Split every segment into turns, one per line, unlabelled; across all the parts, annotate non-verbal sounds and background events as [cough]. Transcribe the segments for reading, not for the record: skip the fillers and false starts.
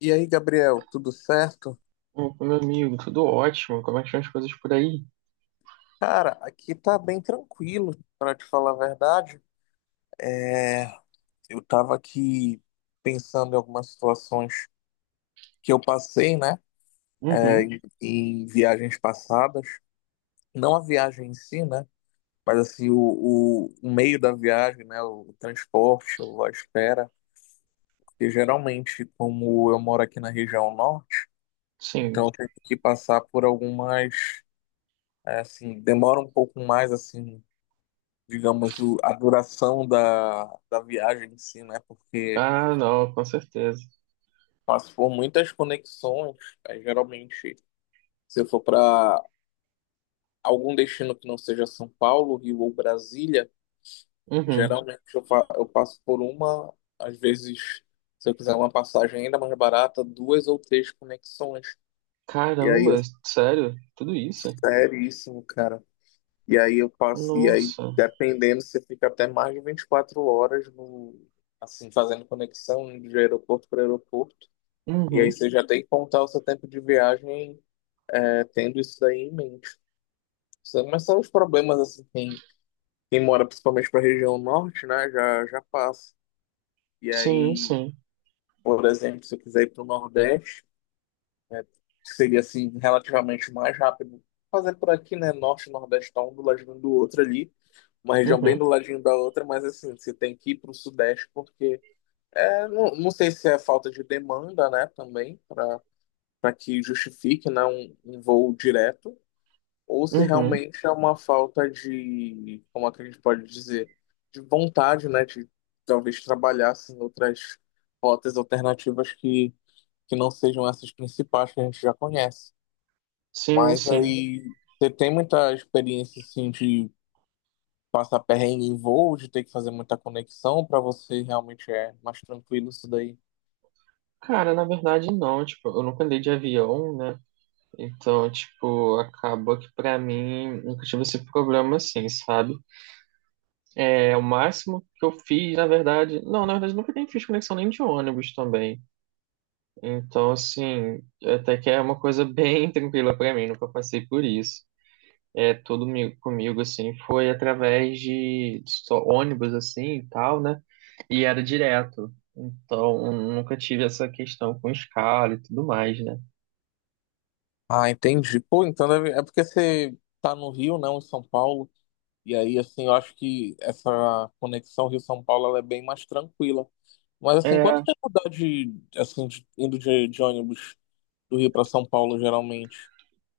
E aí, Gabriel, tudo certo?
Opa, meu amigo, tudo ótimo. Como é que estão as coisas por aí?
Cara, aqui tá bem tranquilo, pra te falar a verdade. Eu tava aqui pensando em algumas situações que eu passei, né,
Uhum,
em viagens passadas. Não a viagem em si, né, mas assim, o meio da viagem, né, o transporte, a espera. Porque geralmente, como eu moro aqui na região norte, então
sim.
eu tenho que passar por algumas, é, assim, demora um pouco mais, assim. Digamos, a duração da viagem em si, né? Porque
Ah, não, com certeza.
passou por muitas conexões, aí, geralmente, se eu for para algum destino que não seja São Paulo, Rio ou Brasília,
Uhum.
geralmente eu, fa eu passo por uma, às vezes, se eu quiser uma passagem ainda mais barata, duas ou três conexões. E aí é
Caramba, sério? Tudo isso?
seríssimo, cara. E aí eu passo, e aí,
Nossa.
dependendo, você fica até mais de 24 horas no, assim, fazendo conexão de aeroporto para aeroporto. E aí
Uhum.
você já tem que contar o seu tempo de viagem, é, tendo isso daí em mente. Mas são os problemas, assim, quem mora principalmente para a região norte, né, já passa. E
Sim,
aí,
sim.
por exemplo, se eu quiser ir para o Nordeste, né, que seria, assim, relativamente mais rápido, fazer por aqui, né, Norte e Nordeste tá um do ladinho do outro ali, uma região bem
Uhum.
do ladinho da outra, mas, assim, você tem que ir para o Sudeste porque, é, não sei se é falta de demanda, né, também, para que justifique, né, um voo direto, ou se
Uhum.
realmente é uma falta de, como é que a gente pode dizer, de vontade, né, de talvez trabalhar assim, outras rotas alternativas que não sejam essas principais que a gente já conhece.
Sim,
Mas
sim.
aí você tem muita experiência assim, de passar perrengue em voo, de ter que fazer muita conexão, para você realmente é mais tranquilo isso daí.
Cara, na verdade, não. Tipo, eu nunca andei de avião, né? Então, tipo, acaba que pra mim nunca tive esse problema assim, sabe? É o máximo que eu fiz, na verdade. Não, na verdade, nunca nem fiz conexão nem de ônibus também. Então, assim, até que é uma coisa bem [laughs] tranquila pra mim, nunca passei por isso. É, comigo, assim, foi através de só ônibus, assim, e tal, né? E era direto. Então, nunca tive essa questão com escala e tudo mais, né?
Ah, entendi. Pô, então é porque você tá no Rio, não em São Paulo. E aí, assim, eu acho que essa conexão Rio-São Paulo ela é bem mais tranquila. Mas, assim,
É,
quanto tempo dá de, assim, indo de ônibus do Rio para São Paulo, geralmente?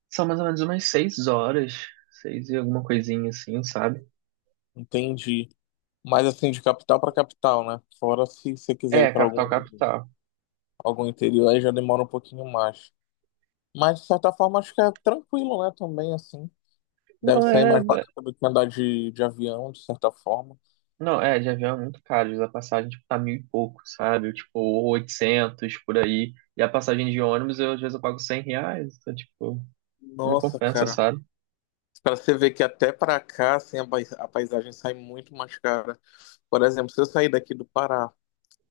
são mais ou menos umas 6 horas, seis e alguma coisinha, assim, sabe?
Entendi. Mas, assim, de capital para capital, né? Fora se você quiser
É,
ir para algum,
capital, capital.
algum interior, aí já demora um pouquinho mais. Mas, de certa forma, acho que é tranquilo, né? Também, assim. Deve
Não,
sair
é,
mais barato do que andar de avião, de certa forma.
Não, é, de avião é muito caro. A passagem, tipo, tá mil e pouco, sabe? Tipo, 800 por aí. E a passagem de ônibus, eu, às vezes eu pago 100 reais. Então, tipo, não
Nossa,
compensa,
cara.
sabe?
Para você ver que até para cá, assim, a a paisagem sai muito mais cara. Por exemplo, se eu sair daqui do Pará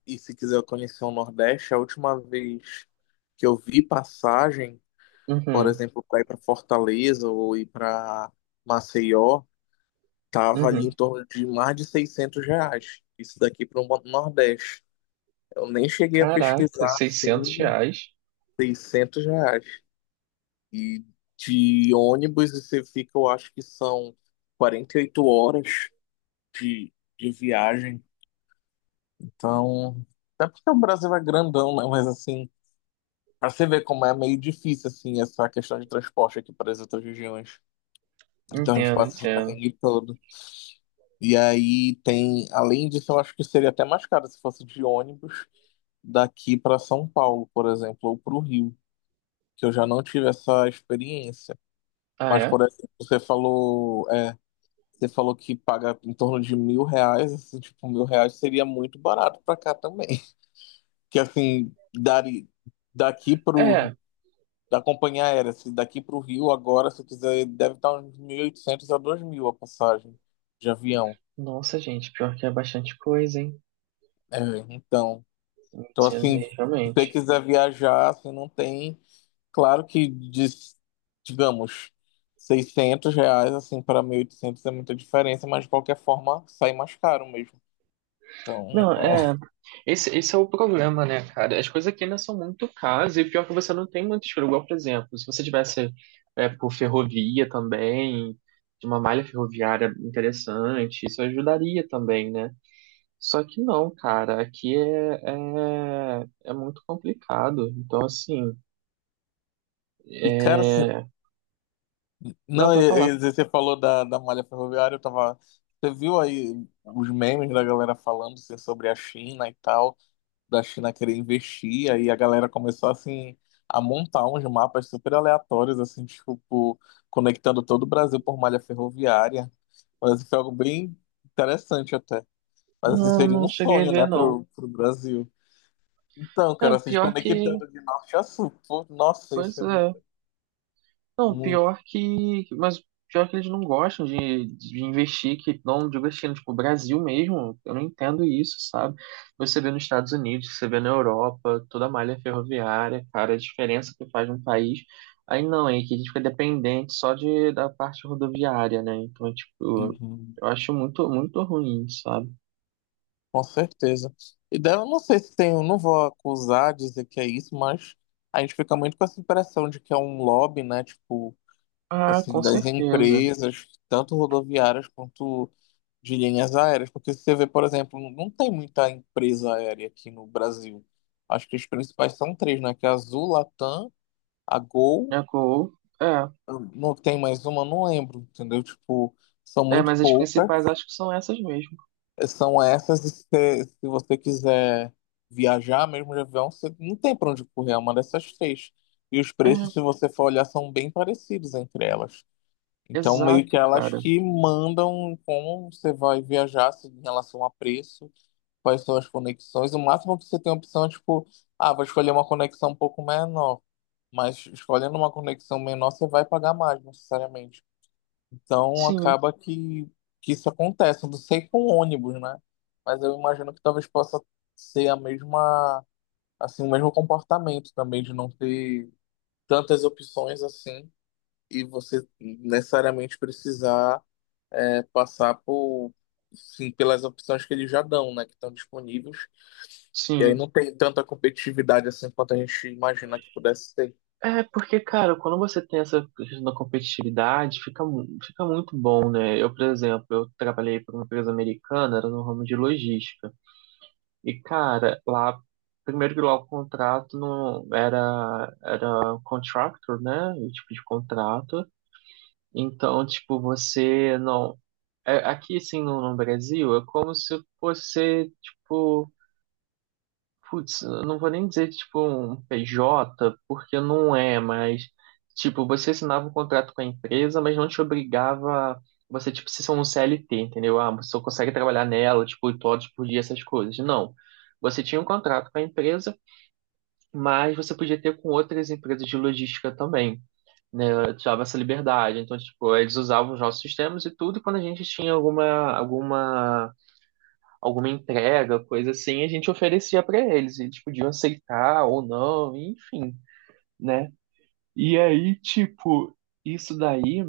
e se quiser conhecer o Nordeste, a última vez que eu vi passagem, por
Uhum,
exemplo, para ir para Fortaleza ou ir para Maceió, tava ali em
uhum.
torno de mais de 600 reais. Isso daqui para o Nordeste. Eu nem cheguei a
Caraca,
pesquisar,
seiscentos
assim,
reais?
600 reais. E de ônibus você fica, eu acho que são 48 horas de, de viagem. Então, até porque o Brasil é grandão, né? Mas assim, pra você ver como é meio difícil, assim, essa questão de transporte aqui para as outras regiões. Então a gente
Entendo,
passa o
entendo.
perrengue todo. E aí tem, além disso, eu acho que seria até mais caro se fosse de ônibus daqui para São Paulo, por exemplo, ou para o Rio, que eu já não tive essa experiência.
Ah,
Mas,
é?
por exemplo, você falou que paga em torno de 1.000 reais, assim, tipo, 1.000 reais seria muito barato para cá também. que assim, dari, daqui pro,
É.
da companhia aérea, se daqui pro Rio agora, se quiser, deve estar uns 1.800 a 2.000 a passagem de avião.
Nossa, gente, pior que é bastante coisa, hein?
É, então, então
800
assim,
aí,
se você
realmente.
quiser viajar, assim, não tem, claro que, digamos, 600 reais, assim, para 1.800 é muita diferença, mas de qualquer forma, sai mais caro mesmo. Então,
Não, é.
é.
Esse é o problema, né, cara? As coisas aqui ainda são muito caras e pior é que você não tem muito escolha. Igual, por exemplo, se você tivesse é, por ferrovia também, de uma malha ferroviária interessante, isso ajudaria também, né? Só que não, cara, aqui é muito complicado. Então, assim,
E cara,
é... não,
não,
pra falar.
e você falou da, da malha ferroviária, eu tava. Você viu aí os memes da galera falando assim, sobre a China e tal, da China querer investir, aí a galera começou assim a montar uns mapas super aleatórios, assim, tipo, conectando todo o Brasil por malha ferroviária. Mas assim, foi algo bem interessante até. Mas assim,
Não,
seria
não
um
cheguei a
sonho,
ver,
né,
não.
pro Brasil. Então,
É,
cara, se
pior é que.
desconectando de norte a sul. Pô, nossa, isso
Pois
é
é.
muito.
Não,
Muito.
pior que. Mas pior que eles não gostam de investir, que não digo assim, tipo, o Brasil mesmo, eu não entendo isso, sabe? Você vê nos Estados Unidos, você vê na Europa, toda a malha ferroviária, cara, a diferença que faz um país. Aí não, é que a gente fica dependente só de, da parte rodoviária, né? Então, é, tipo,
Uhum.
eu acho muito, muito ruim, sabe?
Com certeza. E daí eu não sei se tem, eu não vou acusar, dizer que é isso, mas a gente fica muito com essa impressão de que é um lobby, né? Tipo,
Ah,
assim,
com
das
certeza.
empresas, tanto rodoviárias quanto de linhas aéreas. Porque se você vê, por exemplo, não tem muita empresa aérea aqui no Brasil. Acho que as principais são três, né? Que é a Azul, Latam, a Gol,
É, co- é,
não tem mais uma, não lembro, entendeu? Tipo, são muito
mas as principais
poucas.
acho que são essas mesmo.
São essas, e se você quiser viajar mesmo de avião, você não tem para onde correr, é uma dessas três. E os
É,
preços, se você for olhar, são bem parecidos entre elas. Então, meio que
exato,
elas
cara.
que mandam como você vai viajar em relação a preço, quais são as conexões. O máximo que você tem opção é tipo, ah, vou escolher uma conexão um pouco menor. Mas escolhendo uma conexão menor, você vai pagar mais, necessariamente. Então
Sim.
acaba que isso acontece. Eu não sei com ônibus, né? Mas eu imagino que talvez possa ser a mesma, assim, o mesmo comportamento também de não ter tantas opções assim e você necessariamente precisar é, sim, pelas opções que eles já dão, né? Que estão disponíveis. E aí
Sim.
não tem tanta competitividade assim quanto a gente imagina que pudesse ter.
É, porque, cara, quando você tem essa questão da competitividade, fica, fica muito bom, né? Eu, por exemplo, eu trabalhei para uma empresa americana, era no ramo de logística. E, cara, lá, primeiro que lá o contrato não era, era contractor, né? O tipo de contrato. Então, tipo, você não. é- Aqui, assim, no Brasil, é como se você, tipo. Putz, eu não vou nem dizer tipo é um PJ, porque não é, mas tipo, você assinava um contrato com a empresa, mas não te obrigava você, tipo, se são um CLT, entendeu? Ah, você só consegue trabalhar nela, tipo, 8 horas por dia, essas coisas. Não. Você tinha um contrato com a empresa, mas você podia ter com outras empresas de logística também. Eu Te dava essa liberdade. Então, tipo, eles usavam os nossos sistemas e tudo, e quando a gente tinha alguma, alguma alguma entrega, coisa assim, a gente oferecia pra eles, e eles podiam aceitar ou não, enfim, né? E aí, tipo, isso daí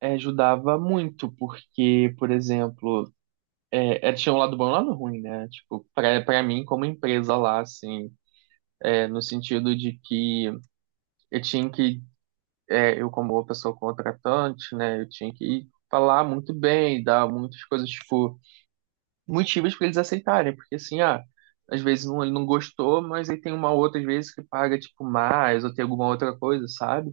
eh, ajudava muito, porque, por exemplo, tinha um lado bom e um lado ruim, né? Tipo, pra mim, como empresa lá, assim, no sentido de que eu tinha que, eu como pessoa contratante, né, eu tinha que falar muito bem, dar muitas coisas, tipo, motivos para eles aceitarem, porque assim, ah, às vezes não, ele não gostou, mas aí tem uma outra, às vezes, que paga, tipo, mais, ou tem alguma outra coisa, sabe?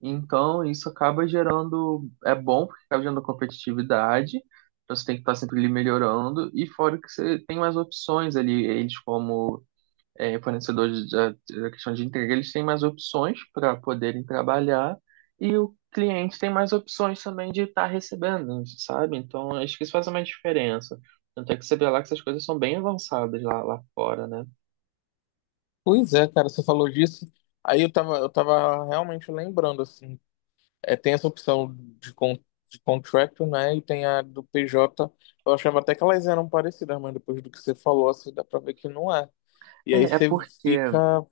Então, isso acaba gerando, é bom, porque acaba gerando competitividade, então você tem que estar sempre ali melhorando, e fora que você tem mais opções ali, eles como fornecedores da questão de entrega, eles têm mais opções para poderem trabalhar e o cliente tem mais opções também de estar recebendo, sabe? Então, acho que isso faz uma diferença. Tanto é que você vê lá que essas coisas são bem avançadas lá, lá fora, né?
Pois é, cara, você falou disso. Aí eu tava realmente lembrando, assim, é, tem essa opção de, con de contractor, né? E tem a do PJ. Eu achava até que elas eram parecidas, mas depois do que você falou, assim, dá pra ver que não é. E aí
É, é
você
porque.
fica,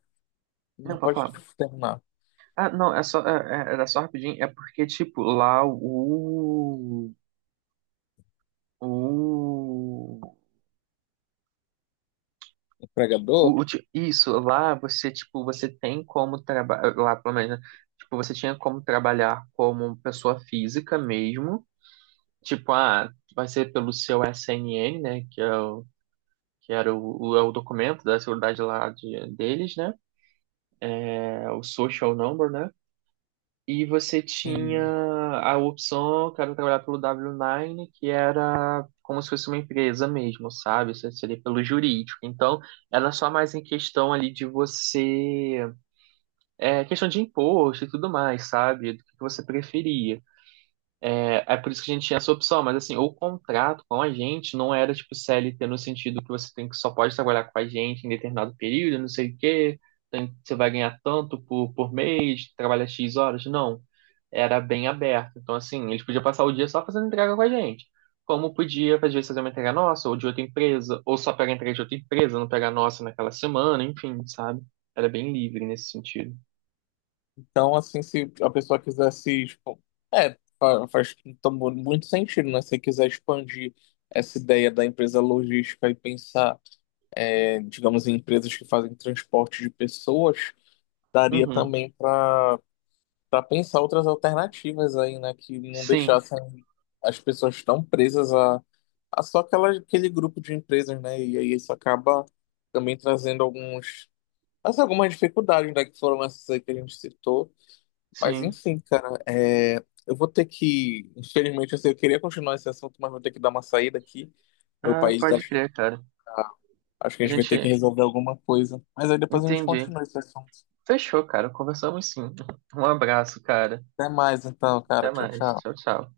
Não,
não
pra
pode
falar.
terminar,
Ah, não, é só, era só rapidinho. É porque, tipo, lá o O,
empregador.
isso, lá você, tipo, você tem como trabalhar, lá pelo menos, né? Tipo, você tinha como trabalhar como pessoa física mesmo, tipo, ah, vai ser pelo seu SNN, né, que era é o documento da seguridade lá de, deles, né, é o social number, né, e você tinha
Sim.
a opção, quero trabalhar pelo W9, que era como se fosse uma empresa mesmo, sabe, isso seria pelo jurídico, então, era só mais em questão ali de você questão de imposto e tudo mais, sabe? Do que você preferia. É, é por isso que a gente tinha essa opção, mas assim, o contrato com a gente não era tipo CLT no sentido que você tem que só pode trabalhar com a gente em determinado período, não sei o quê, você vai ganhar tanto por mês, trabalha X horas, não. Era bem aberto. Então, assim, eles podiam passar o dia só fazendo entrega com a gente. Como podia, às vezes, fazer uma entrega nossa, ou de outra empresa, ou só pegar entrega de outra empresa, não pegar a nossa naquela semana, enfim, sabe? Era bem livre nesse sentido.
Então, assim, se a pessoa quiser se, faz então, muito sentido, né? Se quiser expandir essa ideia da empresa logística e pensar, é, digamos, em empresas que fazem transporte de pessoas, daria
Uhum.
também para pensar outras alternativas aí, né? Que não
Sim,
deixassem as pessoas tão presas a só aquela, aquele grupo de empresas, né? E aí isso acaba também trazendo alguns, algumas dificuldades, né? Que foram essas aí que a gente citou. Mas
sim.
enfim, cara, é, eu vou ter que, infelizmente, assim, eu queria continuar esse assunto, mas vou ter que dar uma saída aqui. Meu
Ah,
país tá,
pode crer, cara.
acho que
A
a gente vai ter que
gente
resolver alguma coisa. Mas aí depois a gente
Entendi.
continua esse assunto.
Fechou, cara. Conversamos sim. Um abraço, cara.
Até mais então,
Até
cara. Tchau,
mais.
tchau.
Tchau, tchau.